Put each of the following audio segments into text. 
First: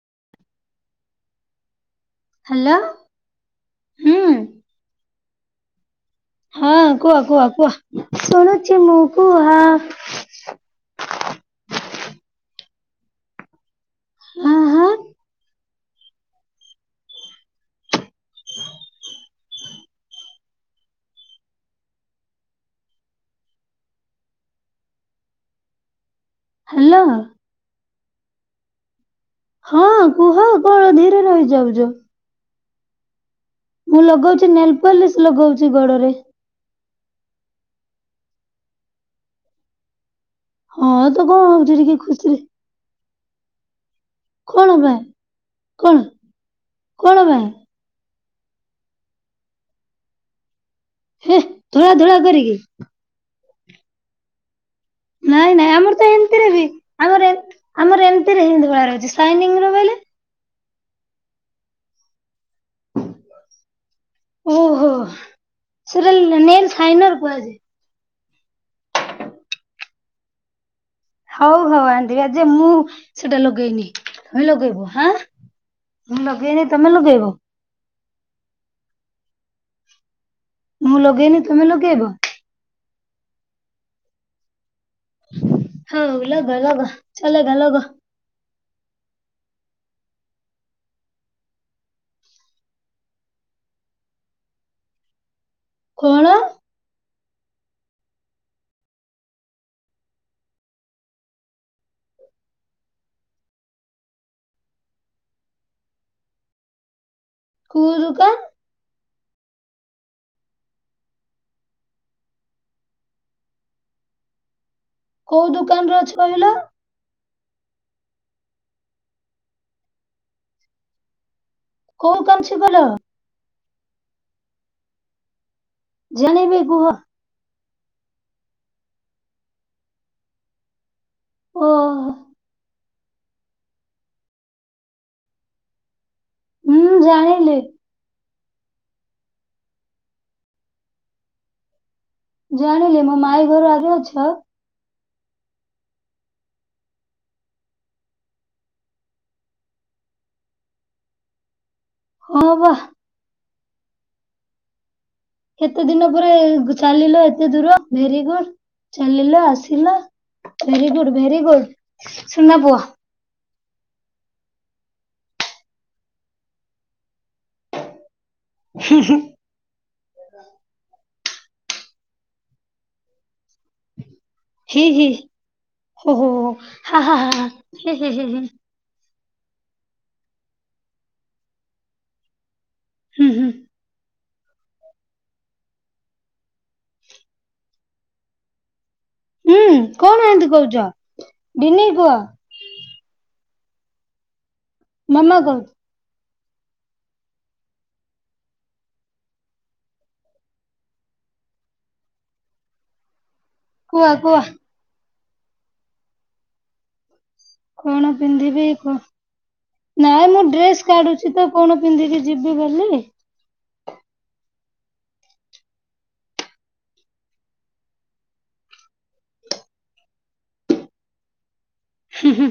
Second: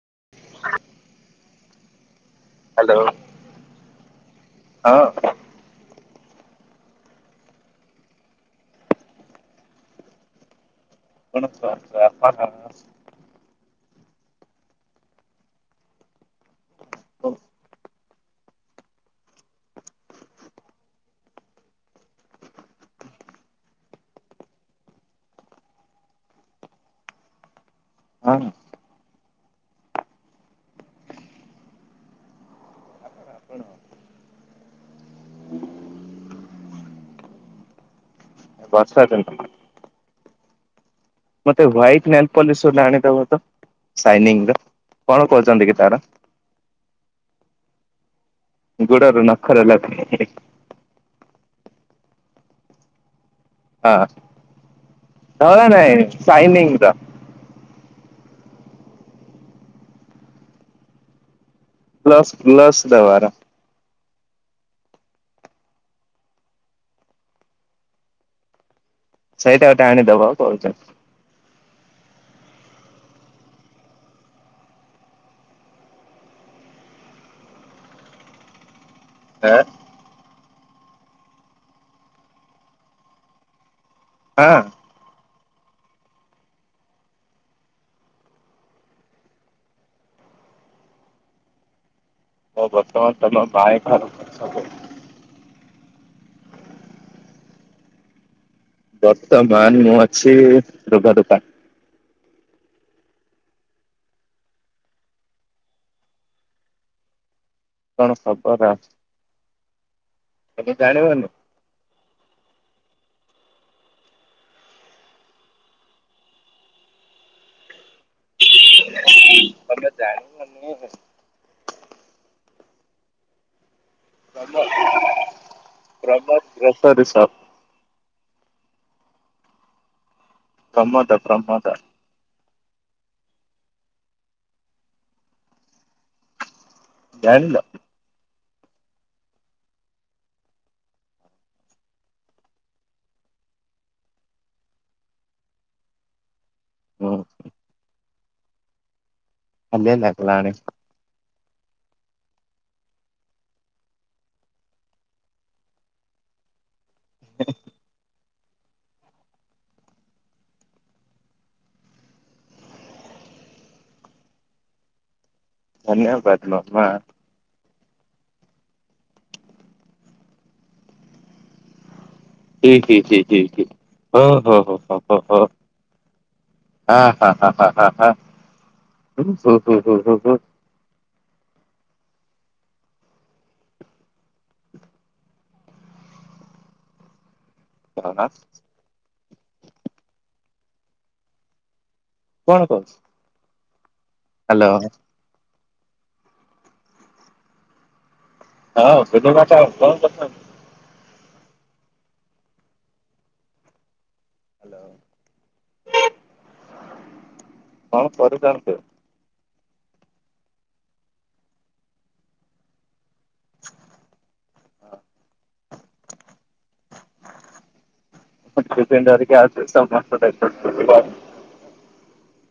[inaudible] Hello hello ହୁଁ। ହଁ ହଁ କୁହ କୁହ କୁହ ଶୁଣୁଚି ମୁଁ କୁହ। [unintelligible] ହାଁ ହାଁ। ହଉ। ହାଲୋ। ହଁ ହଁ କୁହ କଣ ଧୀରେ ରହିଯାଉଚ। ମୁଁ ଲଗଉଚି ନେଲପଲିସ୍ ଲଗଉଚି ଗୋଡରେ। ବର୍ଷା କେମତି ହଉଚି? ହଁ ତ କଣ ମତେ ହଉଛି ଟିକେ ‌ହ୍ୱାଇଟ୍ ଖୁସିରେ ନେଲପଲିସ ଗୋଟେ ଆଣିଦବ ତ। ସାଇନିଂ ର କଣ ପାଇଁ କଣ କହୁଚନ୍ତି କି ତାର କଣ କଣ ଗାଁ ଗୋଡ଼ରୁ ନଖରେ ଲଗେଇ ଯିବି। ହେ ଧଳା ଧଳା କରିକି। ହଁ। ନାଇଁ ଧଳା ନାଇଁ ଆମର ତ ଏମିତିରେ ହି ସାଇନିଂ ର ଆମର ଆମର ଏମ୍ ଏମତିରେ ହିଁ ଧଳା ର ଅଛି ଶାଇନିଂ ର ବାଇଲେ ପ୍ଲସ୍ ପ୍ଲସ ଦେବାର ଓହୋ ସେଟା ନେଲ୍ ଫାଇନାଲ କୁହାଯାଏ। ସେଇଟା ଗୋଟେ ଆଣିଦବ କହୁଛନ ହଉ ହଉ ଆଣି ଦେବି ଆଜି ମୁଁ ସେଟା ଲଗେଇନି ତୁମେ ଲଗେଇବ ହାଁ ମୁଁ ଲଗେଇନି ତମେ ଲଗେଇବ? [unintelligible] ହେଁ ମୁଁ ଲଗେଇନି ତମେ ଲଗେଇବ? ହଁ ହଉ ଲଗ ଲଗ ଚାଲେଗା ଲଗ ହଁ ବର୍ତ୍ତମାନ ତମ ଭାଇ [unintelligible] ସବୁ କଣ? ବର୍ତ୍ତମାନ ମୁଁ ଅଛି ଲୁଗା ଦୋକାନ କୋଉ କଣ ଦୋକାନ ଖବର ଆ ଏବେ ଜାଣିବନି କୋଉ ଦୁକାନରେ ଅଛ ବଇଲ? [unintelligible] ଜାଣି [unintelligible] କୋଉ [unintelligible] ଭଲ ପ୍ରମୋଦ ପ୍ରମୋଦ ଜାଣିବି କୁହ ଗ୍ରୋସୋରୀ ସପ୍ ପ୍ରମୋଦ ପ୍ରମୋଦ ଓହୋ ହୁଁ ଜାଣିଲ ଜାଣିଲି ଜାଣିିଲେ ମୋ ମାଇଁ ଘରୁ ଆଗ ଅଛ ହୁଁ [unintelligible] ହଁ ବା କେତେ ଦିନ ପରେ ଚାଲିଲ ଏତେ ଦୂର ଭେରି ଗୁଡ ଚାଲିଲ ଆସିଲ ଭେରିଗୁଡ ଭେରିଗୁଡ ସୁନା ପୁହ [inaudible] ଧନ୍ୟବାଦ ଲୋ ମା ହୁଁ ହୁଁ ହି ହି ହି ହଁ ହଁ ହଁ ହଁ ହ ହ ହ ହା ହା ହା ହେ ହେ ହେ ହ ହ ହ ହ ହ ହ ହୁଁ ହୁଁ [unintelligible] ହୁଁ କଣ ଏନ୍ତି କହୁଛ ବିନି କଣ କହୁ ନମଃ କର ହଁ [unintelligible] କୁହ କୁହ ହ୍ୟାଲୋ। କଣ ପିନ୍ଧିବି କ ନାଇଁ ମୁଁ ଡ୍ରେସ କାଢୁଛି ତ କଣ ପିନ୍ଧିକି ଯିବି ବୋଲି [unintelligible] [unintelligible] ହୁଁ ହୁଁ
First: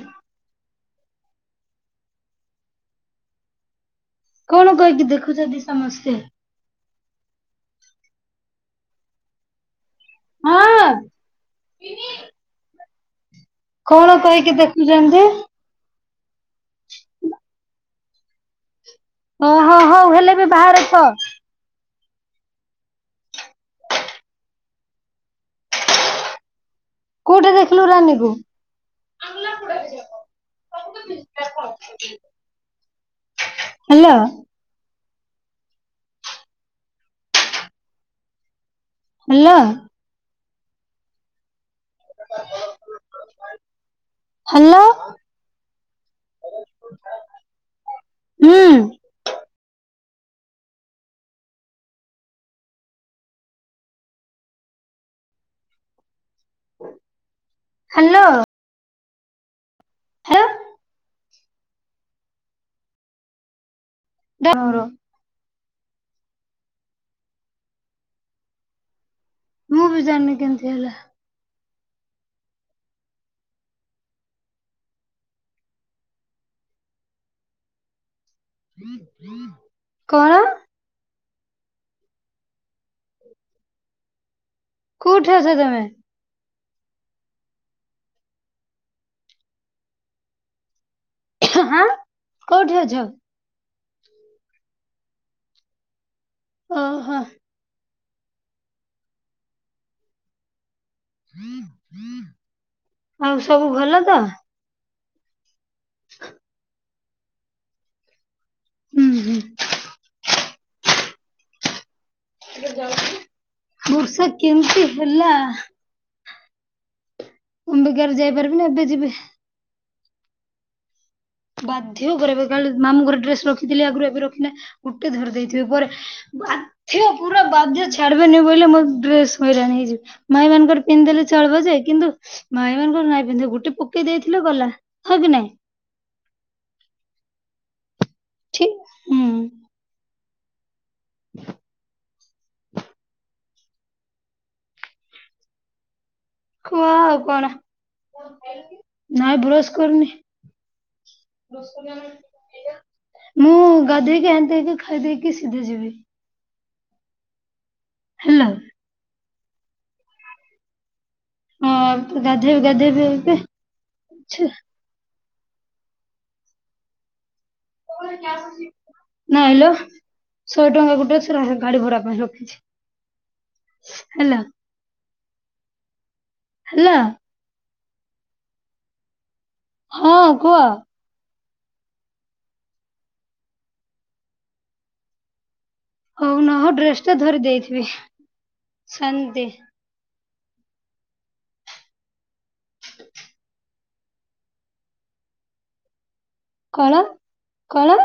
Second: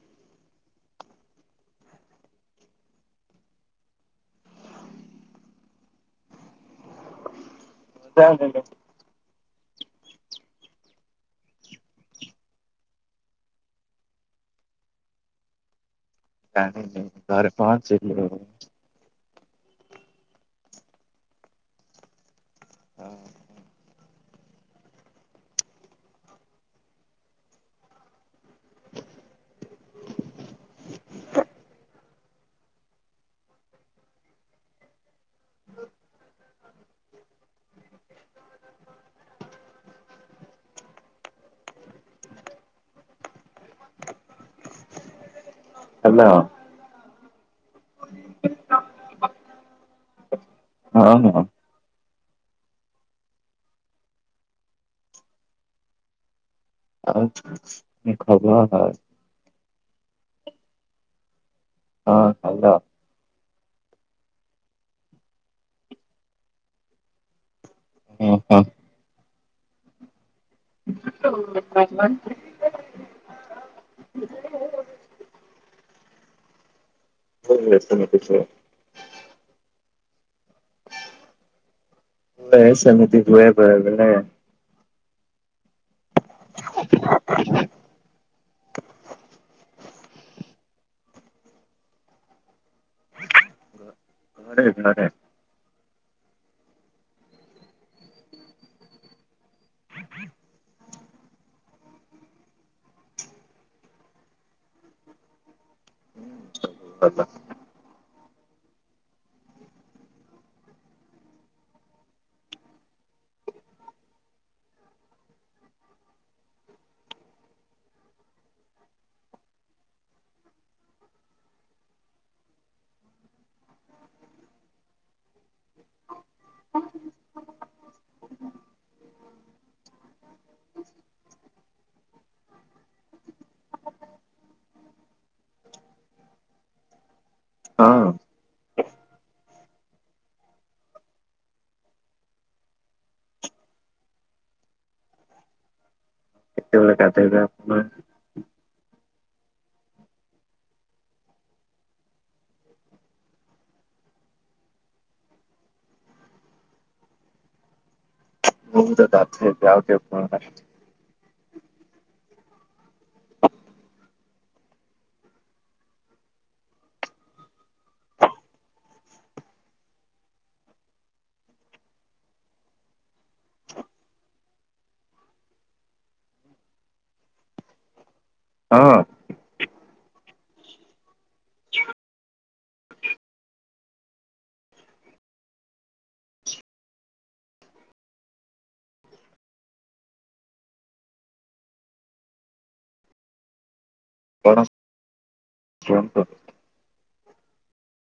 କଣ କହିକି ଦେଖୁଛନ୍ତି ସମସ୍ତେ [unintelligible] ହଁ ହିଁ କଣ ପାଇଁ କି ଦେଖୁଛନ୍ତି? ନାଇଁ ଘରେ ପହଞ୍ଚି ନି ହଁ ହଁ ହଁ ହେଲେ ଏବେ ବାହାରେ କ ହଁ। କୋଉଠି ଦେଖିଲୁ ରାନୀ କୁ? ହେଲା। Hello hello. ହୁଁ। ହଁ ହଁ। ଆଉ କି ହାଲୋ ଖବର ହ? [unintelligible] ହଁ ହଲ। ଧର। ହୁଁ ହୁଁ। ମୁଁ ବି ଜାଣିନି କେମତି ହେଲା? [unintelligible] [unintelligible] କଣ? ବେ ସେମିତି ହୁଏ ବେଳେ ବେଲେ। କଉଠଛ ତମେ? ହଁ କୋଉଠି ଅଛ? ଗଡ଼େ ଗଡେ। ଓ ହୋ। ହ ଆଉ ସବୁ ଭଲ ତ। [unintelligible] ହୁଁ ହୁଁ। ବୃଷା କେମିତି ହେଲା? ମୁମ୍ବିକାରୁ ଯାଇପାରିବିନି ଏବେ ଯିବେ। ବାଧ୍ୟ କର କାଲି ମାମୁଙ୍କର ଡ୍ରେସ ରଖିଥିଲି ଆଗରୁ ଏବେ ରଖିଲେ ଗୋଟେ ଧରି ଦେଇେଥିବେ ପରେ ଆଥିବ ପୁରା ବାଧ୍ୟ ଛାଡିବନି ବୋଇଲେ ମୋ ଡ୍ରେସ ହଇରାଣି ହେଇଯିବ ମାଇ ମାନଙ୍କର ପିନ୍ଧେଲେ ଚଳି ବ ଯେ କିନ୍ତୁ ମାଇ ମାନଙ୍କର ନାଇଁ ପିନ୍ଧିବ ଗୋଟେ ପକେଇ ଦେଇଥିଲ ଗଲା ହଉ କି ନାଇଁ? ହଁ। ଠିକ ହୁଁ। ହ କୁଆ କେତେବେଳେ ଆଉ ଗାଧେଇବେ କଣ ଆପଣ? ନାଇଁ ଭ୍ରସ କରୁନି। ବସ୍ ମୁଁ ଗାଧେଇକି ଆଣିତି ହେଇକି ଖାଇ ଦେଇେକି ସିଧେ ଯିବି। ହେଲା। ବହୁ ତ ତା ଯାଉ କେ କଣ? ହଁ ଗାଧେ ବି ଗାଧେ ବି ଛା। ନାଇ ଲୋ। ଶହେ ଟଙ୍କା ଗୋଟେ ଶହ ଟଙ୍କା ଗାଡି ଭଡା ପାଇଁ ରଖିଛି ହେଲା। ହେଲା। ହଁ। ହଁ କୁହ। ହଉ ନ ହଉ ଡ୍ରେସ ଟା ଧରି ଦେଇଥିବି ସେନ୍ତି। [unintelligible] କଳା କଳା।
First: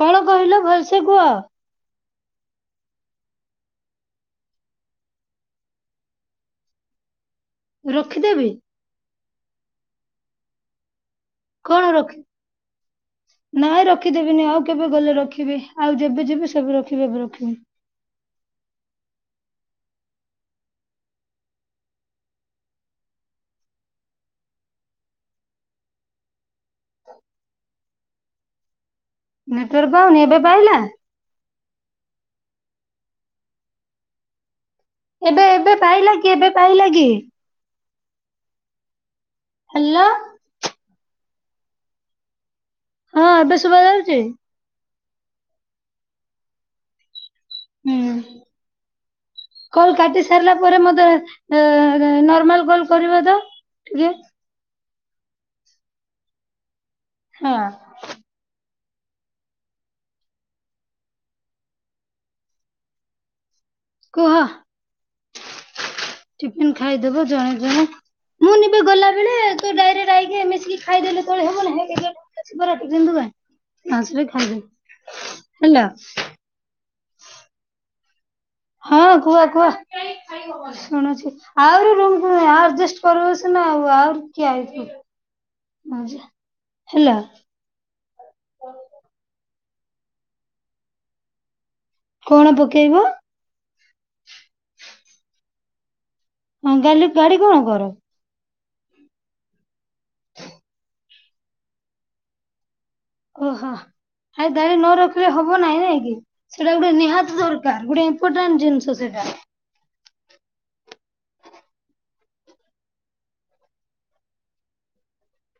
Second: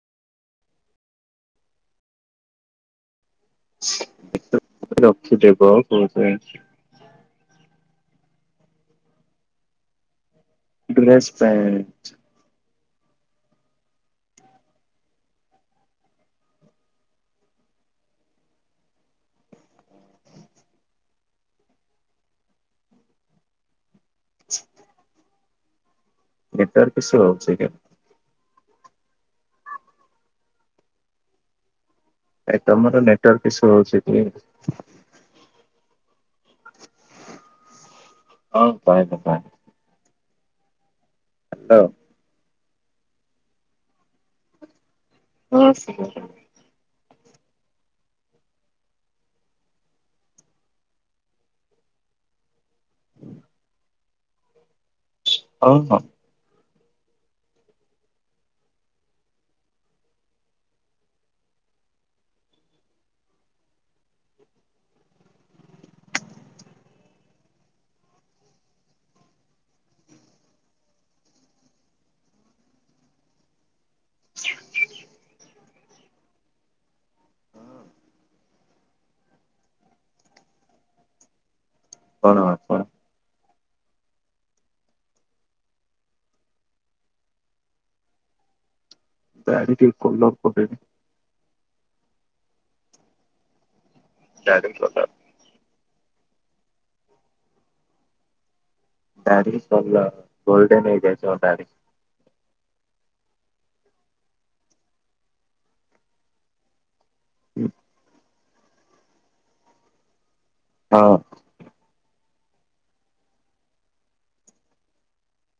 କଣ କହିଲ ଭଲସେ କୁହ? ରଖିଦବ କଉ ପାଇଁ? ରଖିଦେବି। ଡ୍ରେସ କଣ ପେଣ୍ଟ। ରଖି ନାଇଁ ରଖିଦେବିନି ଆଉ କେବେ ଗଲେ ରଖିବି ଆଉ ଯେବେ ଯିବି ସେବେ ରଖିବି ଏବେ ରଖିବି। ନେଟୱର୍କ ଇସୁ ରହୁଛି କି? ନେଟୱର୍କ ପାଉନି ଏବେ ପାଇଲା। ଏ ତମର ନେଟୱାର୍କ ଇସୁ ହଉଛି କି? ଏବେ ଏବେ ପାଇଲା କି ଏବେ ପାଇଲା କି? ହଁ ପାଇଲା ପା ହାଲୋ। ହାଲୋ। ହଁ ଏଵେ ଶୁଭା ଯାଉଛି। ହଁ ଶୁଭା କଲ କାଟି ସାରିଲା ପରେ ମତେ ଏଁ ନର୍ମାଲ କଲ କରିବ ତ? ଟିକେ ହଁ ହଁ। ହଁ। କୁହ। [inaudible] ଚିକେନ ଖାଇଦବ ଜଣେ ଜଣେ। ମୁଁ ନିବ ଗଲା ବେଳେ ତୁ ଡାଇରେକଟ ଆଇକି ମିଶିକି ଖାଇଦେଲେ [unintelligible] ଆସିଲେ ଖାଇଦେବେ ହେଲା। ହଁ [inaudible] ହଁ କୁହ କୁହ ଶୁଣୁଛି ଆହୁରି ରୁମ କୁ କଣ ନିଅ ଆପଣ [unintelligible] [unintelligible] ହଁ ଯା ହେଲା। ଦାଢ଼ି ଟିକେ କଲ [unintelligible] କଣ ପକେଇବ? [unintelligible] ହଁ ଗାଲି ଗାଡ଼ି କଣ କର? [unintelligible] ହେଇଯାଇଛି ମୋ ଗାଡି। ଓହୋ ହେ ଦାରି ନ ରଖିଲେ ହବ ନାହିଁ। ନାଇଁ କି ସେଟା ଗୋଟେ ନିହାତି ଦରକାର ଗୋଟେ ଇମ୍ପୋଟାଣ୍ଟ ଜିନିଷ ସେଇଟା। ହଁ।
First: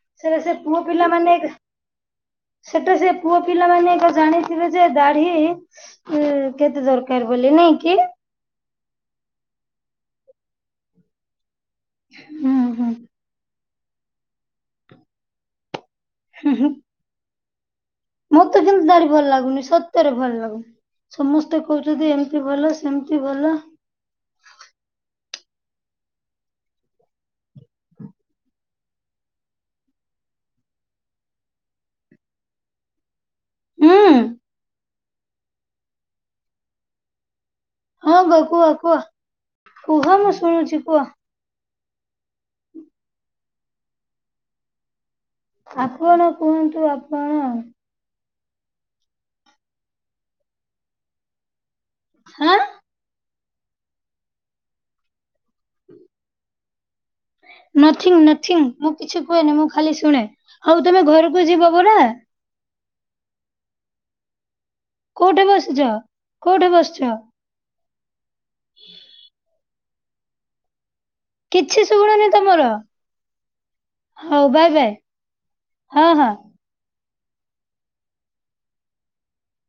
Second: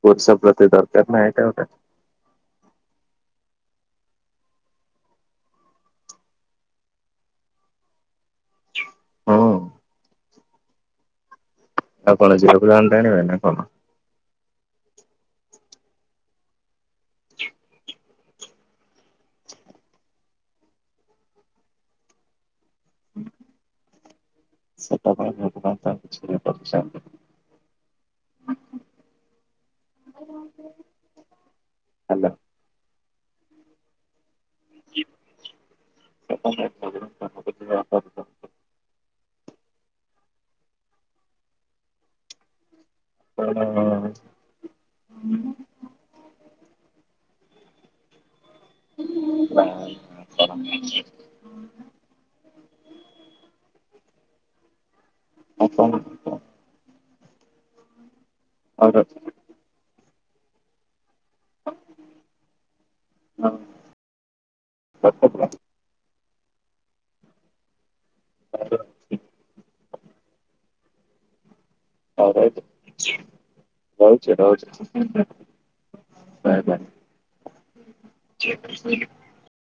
ପୁରୁଷ ସେଟା ସେ ପ୍ରତି ପୁଅ ଦରକାର ନା ପିଲାମାନେ ଏଇଟା ଘା ଗୋଟେ। ସେଟା ସେ ପୁଅ ପିଲାମାନେ ଏକା ଜାଣିଥିବେ ଯେ ଦାଢି ଏଁ କେତେ ଦରକାର ବୋଲି। ଜିନି କି? ହଁ। ଆଉ କଣ ହୁଁ ଜ଼ିରୋ ହୁଁ। ବ୍ରାଣ୍ଡ ଆଣିବା ନା କଣ? ହୁଁ ହୁଁ। ମୋତ ତେ କିନ୍ତୁ ଦାଢ଼ି ଭଲ ଲାଗୁନି ସତରେ ଭଲ ଲାଗୁନି। ସମସ୍ତେ କହୁଛନ୍ତି ଏମତି ଭଲ ସେମିତି ଭଲ। ସେଟା ପାଇଁ [unintelligible] [unintelligible] ହାଲୋ। ହୁଁ। [unintelligible] ହଁ ବେ କୁହ କୁହ କୁହ ମୁଁ ଶୁଣୁଛି କୁହ। [unintelligible] ଆପଣ କୁହନ୍ତୁ ଆପଣ। [unintelligible] ହାଁ? [unintelligible] ନଥିଙ୍ଗ ନଥିଙ୍ଗ ମୁଁ କିଛି କୁହେନି ମୁଁ ଖାଲି ଶୁଣେ ହଉ ତମେ ଘରକ କୁ ଜିବ ପରା? ହଁ। କୋଉଠେ ବସିଚ କୋଉଠେ ବସିଚ? [unintelligible] କିଛି ଶୁୁଣନି ତମର। ରହୁଛି ହଉ ରହୁଛି ବାଏ ବାଏ ହଁ ହଁ। Bye bye. [unintelligible]